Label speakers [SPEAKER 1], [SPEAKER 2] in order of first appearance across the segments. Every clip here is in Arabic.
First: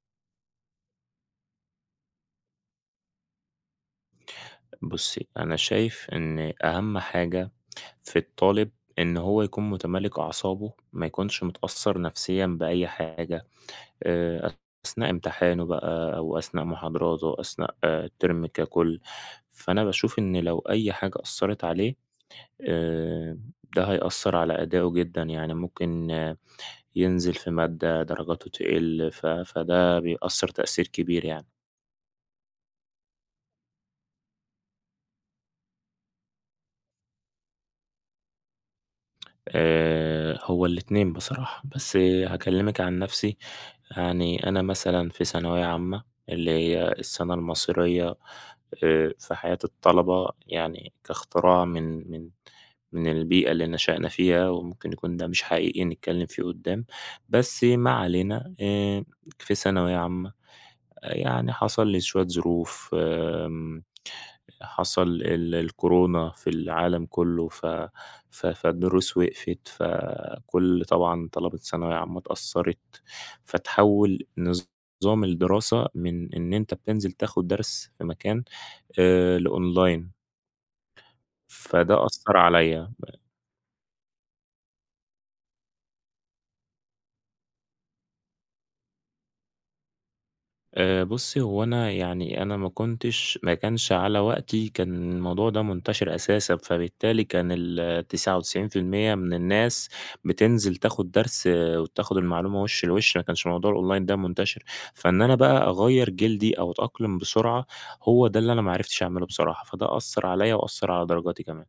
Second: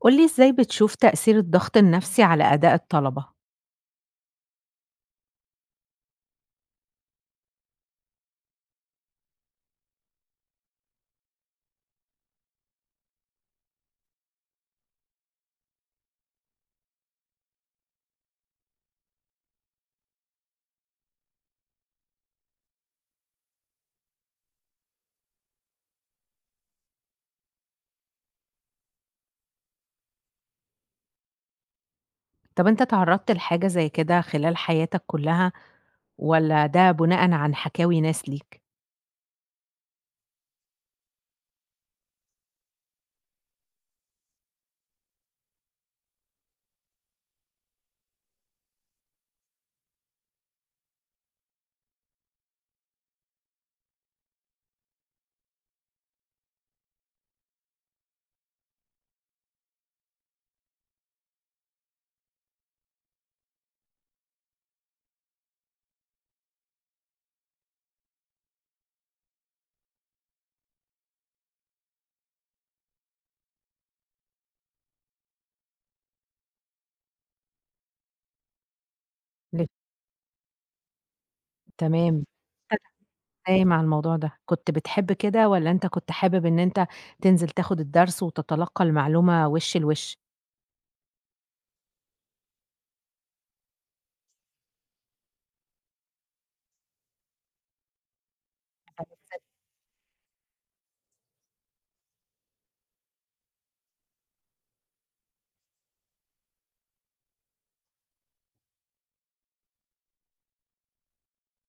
[SPEAKER 1] قُل لي إزاي بتشوف تأثير الضغط النفسي على أداء الطلبة؟
[SPEAKER 2] بُصّي، أنا شايف إن أهم حاجة في الطالب إن هو يكون متمالك أعصابه، ما يكونش متأثّر نفسيًا بأي حاجة، آآ، أثناء امتحانه بقى أو أثناء محاضراته، أثناء الترم ككُل. فأنا باشوف إن لو أي حاجة أثّرت عليه، آآ، ده هيأثّر على أدائه جدًا، يعني ممكن ينزل في مادة درجاته تقِل، فده بيأثّر تأثير كبير يعني.
[SPEAKER 1] طَب أنت اتعرّضت لحاجة زي كده خلال حياتك كلّها والّا ده بُناءً عن حكاوي ناس ليك؟
[SPEAKER 2] هو الاتنين بصراحة، بس هاكلّمِك عن نَفْسي، يعني أنا مثلًا في ثانوية عامة اللي هي السَنة المصرية في حياة الطلبة، يعني كاختراع من البيئة اللي نشأنا فيها وممكن يكون ده مش حقيقي نتكلّم فيه قُدّام، بس ما علينا في ثانوية عامة يعني حصل لي شوية ظروف حصل الكورونا في العالم كله، ف ف فالدروس وقفت، فكل طبعًا طلبة ثانوية عامة اتأثّرت، فتحوّل نظام الدراسة من إن أنت بتنزل تاخد درس في مكان
[SPEAKER 1] لأ.
[SPEAKER 2] لأونلاين، فده
[SPEAKER 1] تمام.
[SPEAKER 2] أثّر
[SPEAKER 1] انت
[SPEAKER 2] عليّا.
[SPEAKER 1] إزاي مع الموضوع ده؟ كنت بتحب كده والّا أنت كنت حابب إن أنت تنزل تاخد الدرس وتتلقّى المعلومة وِش لوِش؟
[SPEAKER 2] بُصّي، هو أنا يعني أنا ما كانش على وقتي كان الموضوع ده منتشر أساسًا، فبالتالي كان ال 99% من الناس بتنزل تاخد درس وتاخد المعلومة وِش لوِش، ما كانش موضوع الأونلاين ده منتشر، فإن أنا بقى أغيّر جلدي أو أتأقلم بسرعة، هو ده اللي أنا ما عرفتش أعمله بصراحة، فده أثّر عليّا وأثّر على درجاتي كمان.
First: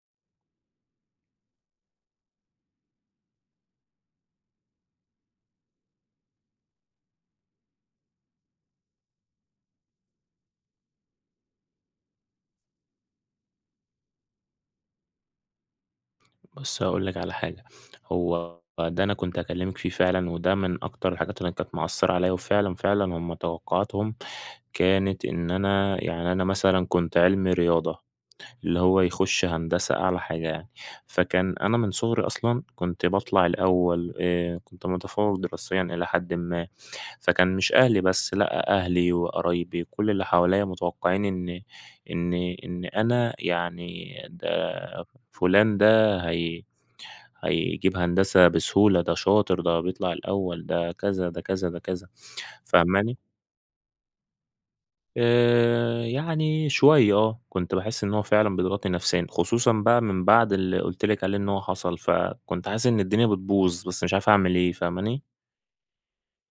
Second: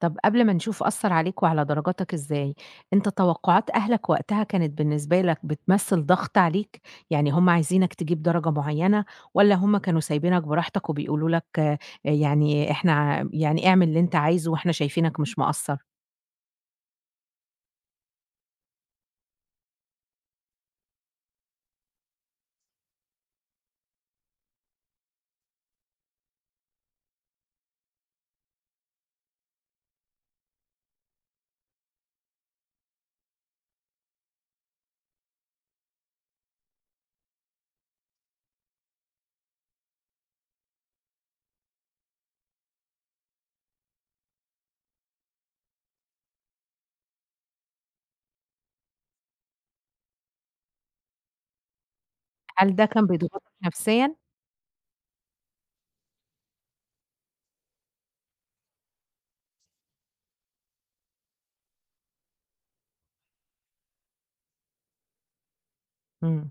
[SPEAKER 1] طب قبل ما نشوف أثّر عليك وعلى درجاتك إزاي، أنت توقعات أهلك وقتها كانت بالنسبة لك بتمثّل ضغط عليك؟ يعني هم عايزينك تجيب درجة معيّنة والّا هم كانوا سايبينك براحتك وبيقولوا لك آه، يعني إحنا ع يعني اعمل اللي أنت عايزه وإحنا شايفينك مش مقصّر؟
[SPEAKER 2] بُصّ، هاقول لك على حاجة، هو ده أنا كنت هاكلّمِك فيه فعلًا، وده من أكتر الحاجات اللي كانت مأثّرة عليَّ، وفعلًا، فعلًا هم توقعاتهم كانت إن أنا يعني أنا مثلًا كنت علمي رياضة، اللي هو يخُش هندسة أعلى حاجة يعني، فكان أنا من صغري أصلًا كنت باطلع الأول، كنت متفوّق دراسيًا إلى حدٍ ما، فكان مش أهلي بس، لأ، أهلي وقرايبي كل اللي حواليّا متوقعين إن إن أنا يعني ده فلان ده هيجيب هندسة بسهولة، ده شاطر، ده بيطلع الأول، ده كذا، ده كذا، ده كذا،
[SPEAKER 1] هل ده كان
[SPEAKER 2] فاهماني؟
[SPEAKER 1] بيضغطك نفسيًا؟
[SPEAKER 2] يعني شوية كنت باحس إن هو فعلًا بيضغطني نفسيًا، خصوصًا بقى من بعد اللي قُلت لِك عليه إن هو حصل، فكنت حاسس إن الدنيا بتبوظ، بس مش عارف أعمل إيه، فاهماني؟
[SPEAKER 1] إمم.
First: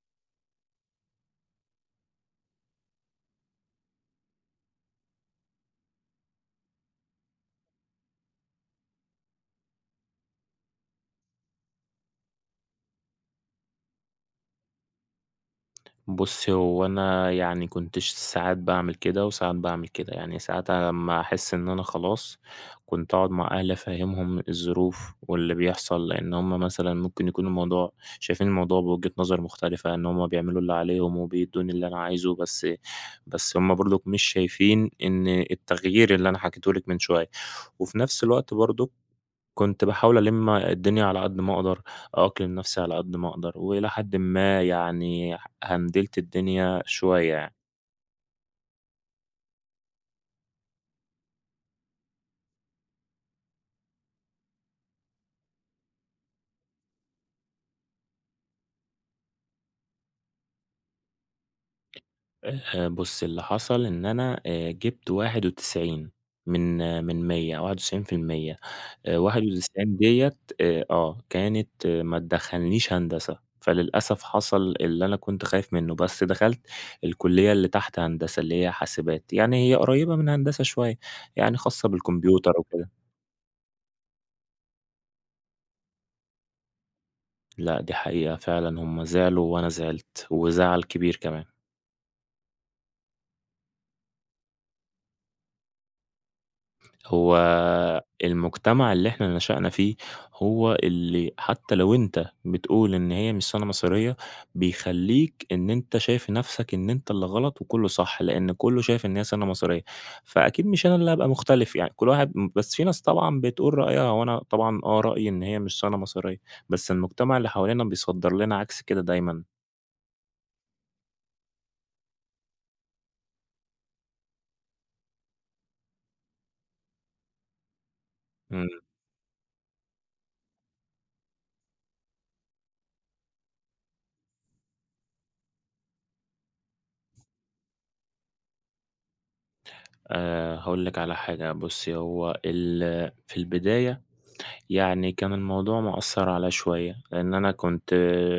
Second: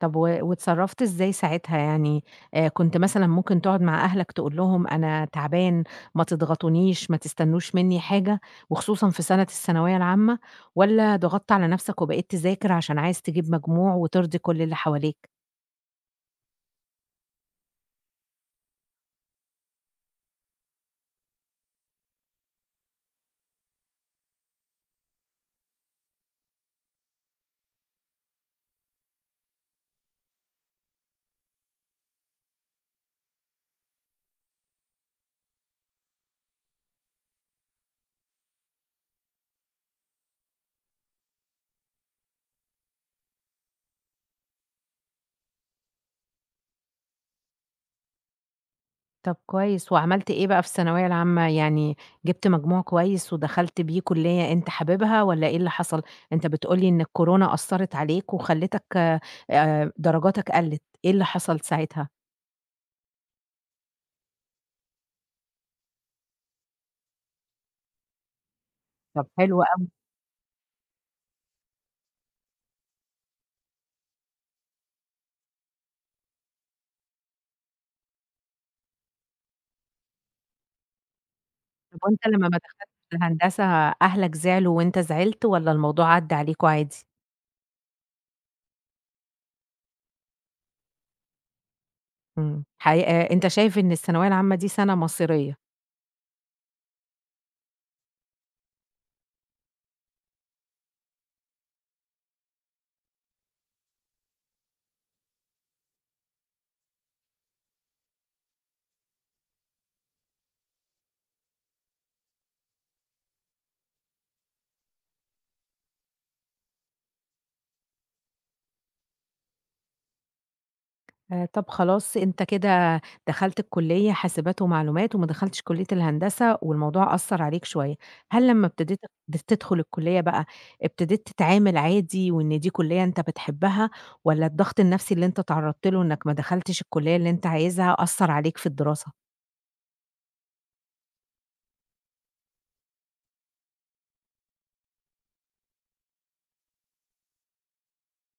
[SPEAKER 1] طب واتصرّفت إزاي ساعتها يعني، كنت مثلًا ممكن تقعد مع أهلك تقول لهم أنا تعبان، ما تضغطونيش، ما تستنوش منّي حاجة، وخصوصًا في سنة الثانوية العامة، والّا ضغطت على نفسك وبقيت تذاكر عشان عايز تجيب مجموع وترضي كل اللي حواليك؟
[SPEAKER 2] بُصّي، هو أنا يعني كنت ساعات باعمل كده وساعات باعمل كده، يعني ساعات لمّا أحس إن أنا خلاص كنت أقعد مع أهلي أفهّمهم الظروف واللي بيحصل، لإن هم مثلًا ممكن يكون الموضوع شايفين الموضوع بوجهة نظر مختلفة، إن هم بيعملوا اللي عليهم وبيدّوني اللي أنا عايزه، بس هم برضُك مش شايفين إن التغيير اللي أنا حكيته لِك من شوية، وفي نفس الوقت برضُك كنت باحاول ألِم الدنيا على قد ما أقدر، أأقلم نفسي على قد ما أقدر، وإلى حدٍ ما يعني هندلت الدنيا شوية يعني.
[SPEAKER 1] طب كويس، وعملت إيه بقى في الثانوية العامة، يعني جبت مجموع كويس ودخلت بيه كلية أنت حاببها والّا إيه اللي حصل؟ أنت بتقول لي إن الكورونا أثّرت عليك وخلّتك درجاتك قلّت، إيه اللي حصل ساعتها؟
[SPEAKER 2] بُص، اللي حصل إن أنا جِبت 91 من 100 91%،
[SPEAKER 1] طب حلو أوي.
[SPEAKER 2] 91 ديّة كانت ما تدخّلنيش هندسة، فللأسف حصل اللي أنا كنت خايف منه، بس دخلت الكلية اللي تحت هندسة، اللي هي حاسبات، يعني هي قريبة من هندسة شوية، يعني خاصة
[SPEAKER 1] طب وأنت لمّا
[SPEAKER 2] بالكمبيوتر
[SPEAKER 1] ما دخلت
[SPEAKER 2] وكده.
[SPEAKER 1] هندسة أهلك زعلوا وأنت زعلت والّا الموضوع عدّى عليكم عادي؟
[SPEAKER 2] لأ، دي حقيقة فعلًا هم زعلوا وأنا زعلت، وزعل كبير كمان.
[SPEAKER 1] إمم، حقي أنت شايف إن الثانوية العامة دي سَنة مصيرية،
[SPEAKER 2] هو المجتمع اللي إحنا نشأنا فيه هو اللي حتى لو أنت بتقول إن هي مش سنة مصيرية، بيخلّيك إن أنت شايف نَفْسك إن أنت اللي غلط وكُلّه صح، لإن كُلّه شايف إن هي سنة مصيرية، فأكيد مش أنا اللي هابقى مختلف يعني كل واحد بس في ناس طبعًا بتقول رأيها وأنا طبعًا رأيي إن هي مش سنة مصيرية، بس المجتمع اللي حوالينا بيصدّر لنا عكس كده دايمًا.
[SPEAKER 1] طب خلاص أنت كده دخلت الكلية حاسبات ومعلومات وما دخلتش كلية الهندسة والموضوع أثّر عليك شوية، هل لمّا
[SPEAKER 2] إمم.
[SPEAKER 1] ابتديت تدخل الكلية بقى ابتديت تتعامل عادي وإن دي كلية أنت بتحبها والّا الضغط النفسي اللي أنت اتعرّضت له إنك ما دخلتش الكلية اللي أنت عايزها أثّر عليك في الدراسة؟
[SPEAKER 2] هاقول لِك على حاجة، بُصّي هو في البداية يعني كان الموضوع مأثّر عليَّ شوية، لإن أنا كنت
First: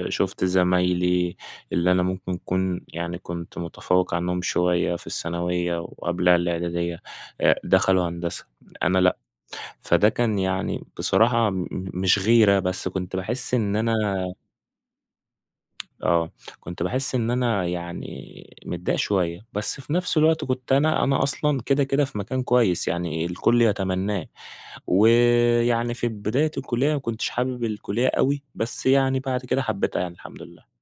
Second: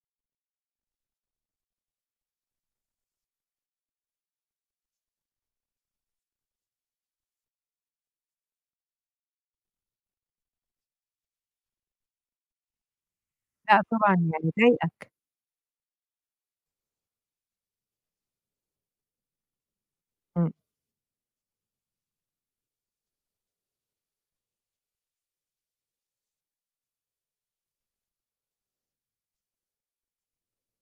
[SPEAKER 2] شُفت زمايلي اللي أنا ممكن أكون يعني كنت متفوّق عنّهم شوية في الثانوية وقبلها الإعدادية، دخلوا هندسة، أنا لأ، فده كان يعني بصراحة مش غيرة، بس
[SPEAKER 1] لأ طبعًا يعني ضايقك.
[SPEAKER 2] آه، كنت باحس إن أنا يعني متضايق شوية، بس في نفس الوقت
[SPEAKER 1] إمم.
[SPEAKER 2] كنت أنا أصلًا كده، كده في مكان كويس يعني الكل يتمناه، ويعني في بداية الكلية ما كنتش حابب الكلية أوي، بس يعني بعد كده حبيتها يعني الحمد لله.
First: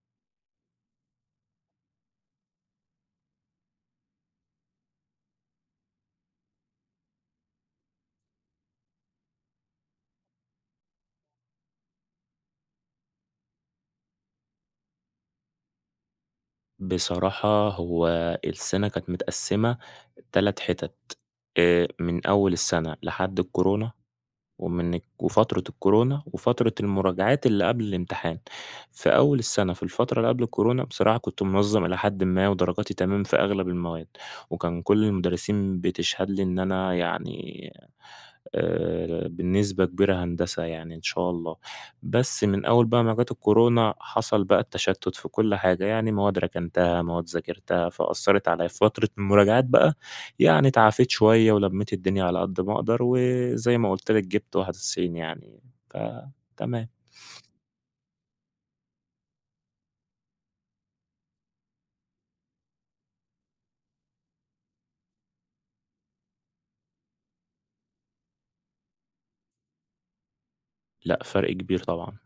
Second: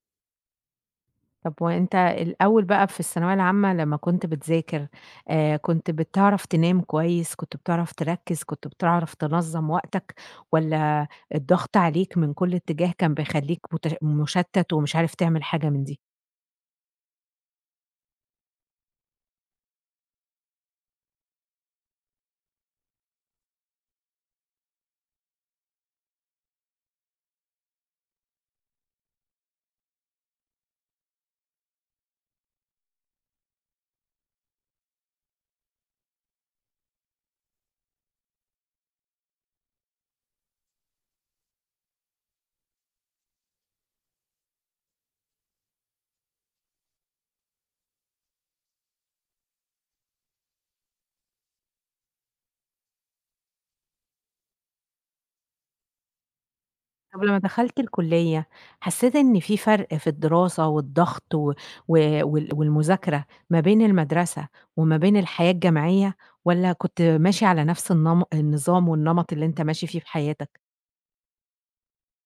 [SPEAKER 1] طب وأنت الأول بقى في الثانوية العامة لمّا كنت بتذاكر، كنت بتعرف تنام كويس، كنت بتعرف تركّز، كنت بتعرف تنظّم وقتك، والّا الضغط عليك من كل اتجاه كان بيخلّيك مشتت ومش عارف تعمل حاجة من دي؟
[SPEAKER 2] بصراحة هو السنة كانت متقسّمة 3 حِتَت، من أول السنة لحد الكورونا ومن الك وفترة الكورونا، وفترة المراجعات اللي قبل الامتحان. في أول السنة، في الفترة اللي قبل الكورونا، بصراحة كنت منظَّم إلى حدٍ ما ودرجاتي تمام في أغلب المواد، وكان كل المدرسين بتشهد لي إن أنا يعني بنسبة كبيرة هندسة يعني إن شاء الله. بس من أول بقى ما جات الكورونا، حصل بقى التشتُّت في كل حاجة، يعني مواد ركنتها، مواد ذاكرتها، فأثّرت عليّا. في فترة المراجعات بقى يعني تعافيت شوية ولمّيت الدنيا على قد ما أقدر و زي ما قُلت لك جِبت 91 يعني، فتمام.
[SPEAKER 1] طب لمّا دخلت الكلية، حسيت إن في فرق في الدراسة والضغط و و وال والمذاكرة ما بين المدرسة وما بين الحياة الجامعية، والّا كنت ماشي على نفس النظام والنمط اللي أنت ماشي فيه في حياتك؟
[SPEAKER 2] لأ، فرق كبير طبعًا.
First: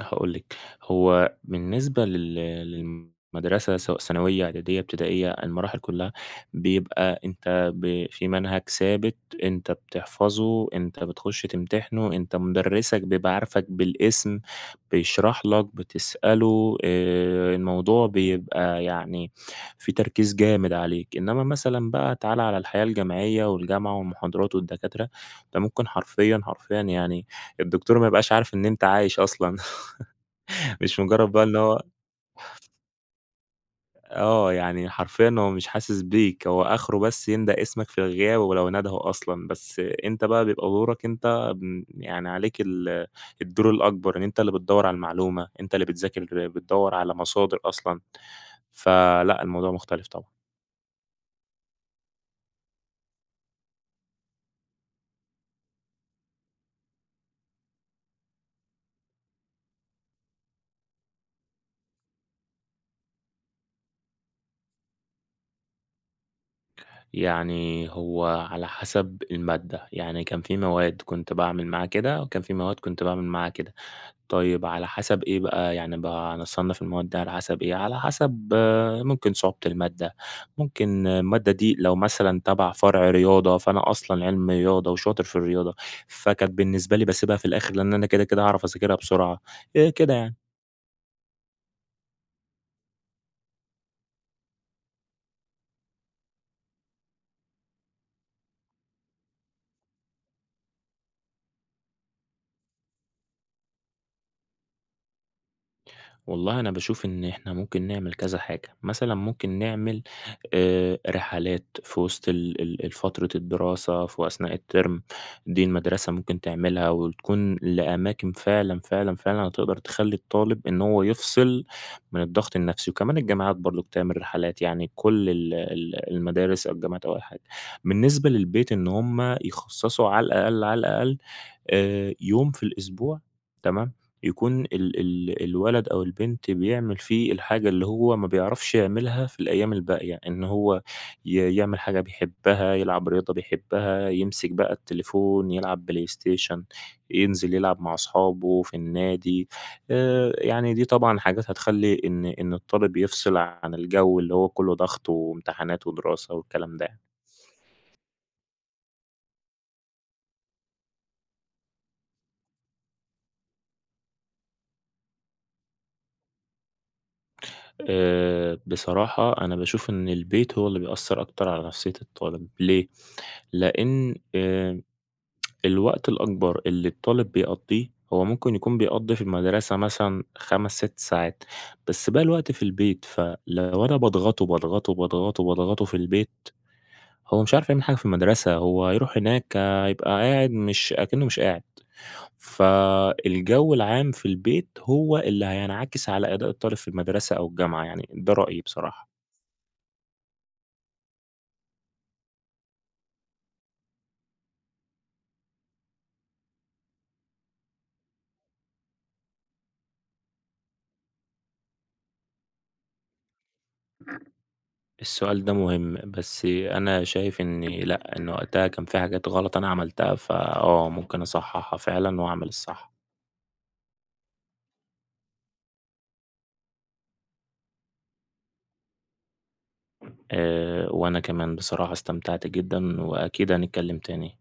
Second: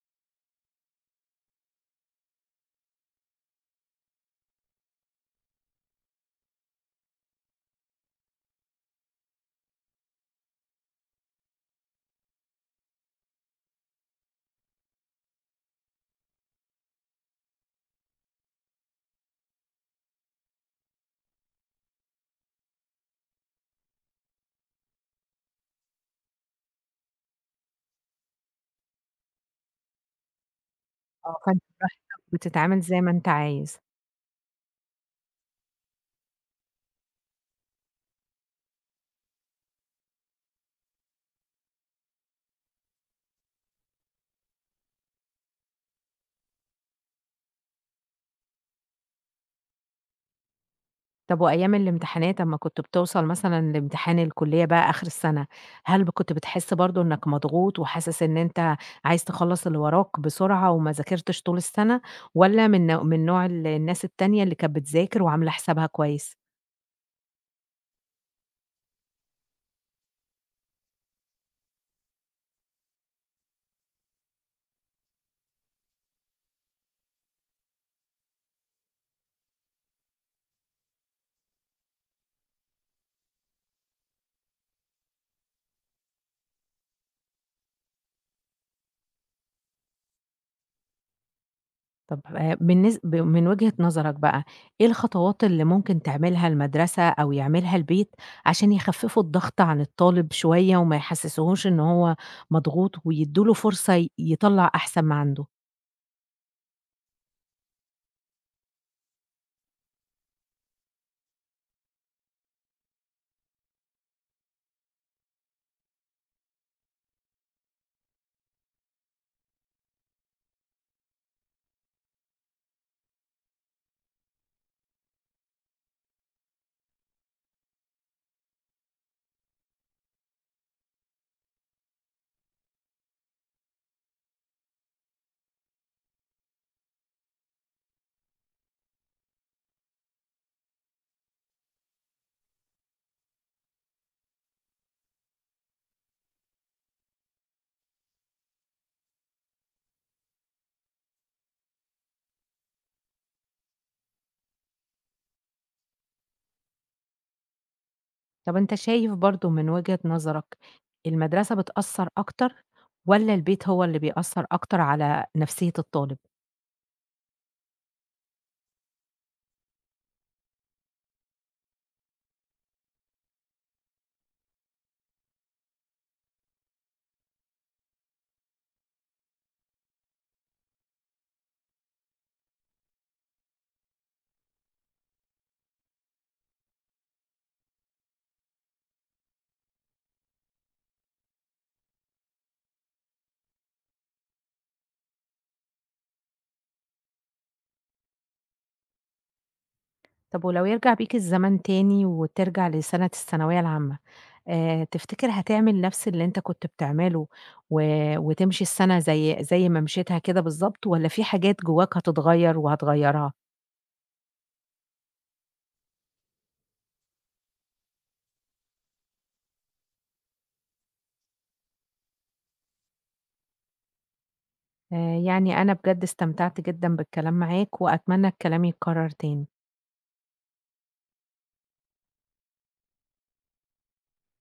[SPEAKER 2] هاقول لِك، هو بالنسبة للمدرسة سواء ثانوية، إعدادية، ابتدائية، المراحل كلّها بيبقى أنت في منهج ثابت أنت بتحفظه، أنت بتخش تمتحنه، أنت مُدرّسك بيبقى عارفك بالاسم، بيشرح لك، بتسأله، الموضوع بيبقى يعني في تركيز جامد عليك، إنّما مثلًا بقى تعالَ على الحياة الجامعية والجامعة والمحاضرات والدكاترة، أنت ممكن حرفيًا، حرفيًا يعني الدكتور ما يبقاش عارف إن أنت عايش أصلًا. مش مجرد
[SPEAKER 1] آه،
[SPEAKER 2] بقى إن
[SPEAKER 1] فأنت
[SPEAKER 2] هو
[SPEAKER 1] براحتك بتتعامل زي ما أنت عايز.
[SPEAKER 2] يعني حرفيًا هو مش حاسس بيك، هو آخره بس يندى اسمك في الغياب ولو نادَه أصلًا، بس أنت بقى بيبقى دورك أنت يعني عليك الدور الأكبر، إن أنت اللي بتدوّر على المعلومة، أنت اللي بتذاكر، بتدوّر على مصادر أصلًا، فلأ الموضوع مختلف طبعًا.
[SPEAKER 1] طب وأيام الامتحانات أمّا كنت بتوصل مثلًا لامتحان الكلية بقى آخر السنة، هل كنت بتحس برضه إنك مضغوط وحاسس إن أنت عايز تخلّص اللي وراك بسرعة وما ذاكرتش طول السنة، والّا من من نوع الناس التانية اللي كانت بتذاكر وعاملة حسابها كويس؟
[SPEAKER 2] يعني هو على حسب المادة، يعني كان في مواد كنت باعمل معاها كده، وكان في مواد كنت باعمل معاها كده. طيب على حسب إيه بقى، يعني بقى هنصنّف المواد دي على حسب إيه، على حسب ممكن صعوبة المادة، ممكن المادة دي لو مثلًا تبع فرع رياضة، فأنا أصلًا علمي رياضة وشاطر في الرياضة، فكانت بالنسبة لي باسيبها في الآخر لإن أنا كده، كده هاعرف أذاكرها بسرعة، كده يعني.
[SPEAKER 1] طب بالنس ب من وجهة نظرك بقى، إيه الخطوات اللي ممكن تعملها المدرسة أو يعملها البيت عشان يخففوا الضغط عن الطالب شوية وما يحسسهوش إن هو مضغوط ويدّوا له فرصة يطلّع أحسن ما عنده؟
[SPEAKER 2] والله أنا باشوف إن إحنا ممكن نعمل كذا حاجة، مثلًا ممكن نعمل رحلات في وسط ال ال ال فترة الدراسة في أثناء الترم، دي المدرسة ممكن تعملها وتكون لأماكن فعلًا، فعلًا، فعلًا هتقدر تخلّي الطالب إن هو يفصل من الضغط النفسي، وكمان الجامعات برضه بتعمل رحلات يعني كل ال ال المدارس أو الجامعات أو أي حاجة. بالنسبة للبيت إن هم يخصصوا على الأقل، على الأقل يوم في الأسبوع تمام؟ يكون ال ال الولد أو البنت بيعمل فيه الحاجة اللي هو ما بيعرفش يعملها في الأيام الباقية، إن هو يعمل حاجة بيحبها، يلعب رياضة بيحبها، يمسك بقى التليفون، يلعب بلاي ستيشن، ينزل يلعب مع أصحابه في النادي، يعني دي طبعًا حاجات هتخلّي إن الطالب يفصل عن الجو اللي هو كلّه ضغط وامتحانات ودراسة والكلام ده يعني.
[SPEAKER 1] طب أنت شايف برضه من وجهة نظرك المدرسة بتأثّر أكتر والّا البيت هو اللي بيأثّر أكتر على نفسية الطالب؟
[SPEAKER 2] بصراحة أنا باشوف إن البيت هو اللي بيأثّر أكتر على نفسية الطالب، ليه؟ لأن الوقت الأكبر اللي الطالب بيقضّيه، هو ممكن يكون بيقضّي في المدرسة مثلًا 5، 6 ساعات، بس باقي الوقت في البيت، فلو أنا باضغطه، باضغطه، باضغطه، باضغطه في البيت، هو مش عارف يعمل حاجة في المدرسة، هو هيروح هناك هيبقى قاعد مش أكنّه مش قاعد، فالجو العام في البيت هو اللي هينعكس على أداء الطالب في المدرسة أو الجامعة يعني، ده رأيي بصراحة.
[SPEAKER 1] طب ولو يرجع بيك الزمن تاني وترجع لسنة الثانوية العامة؟ تفتكر هتعمل نفس اللي أنت كنت بتعمله و وتمشي السَنة زي ما مشيتها كده بالضبط والّا في حاجات جواك هتتغيّر وهتغيّرها؟
[SPEAKER 2] السؤال ده مهم، بس أنا شايف إن لأ، إن وقتها كان في حاجات غلط أنا عملتها، فآه ممكن أصحّحها فعلًا وأعمل الصح.
[SPEAKER 1] آآ يعني أنا بجد استمتعت جدًا بالكلام معاك وأتمنى الكلام يتكرر تاني.
[SPEAKER 2] وأنا كمان بصراحة استمتعت جدًا، وأكيد هنتكلم تاني.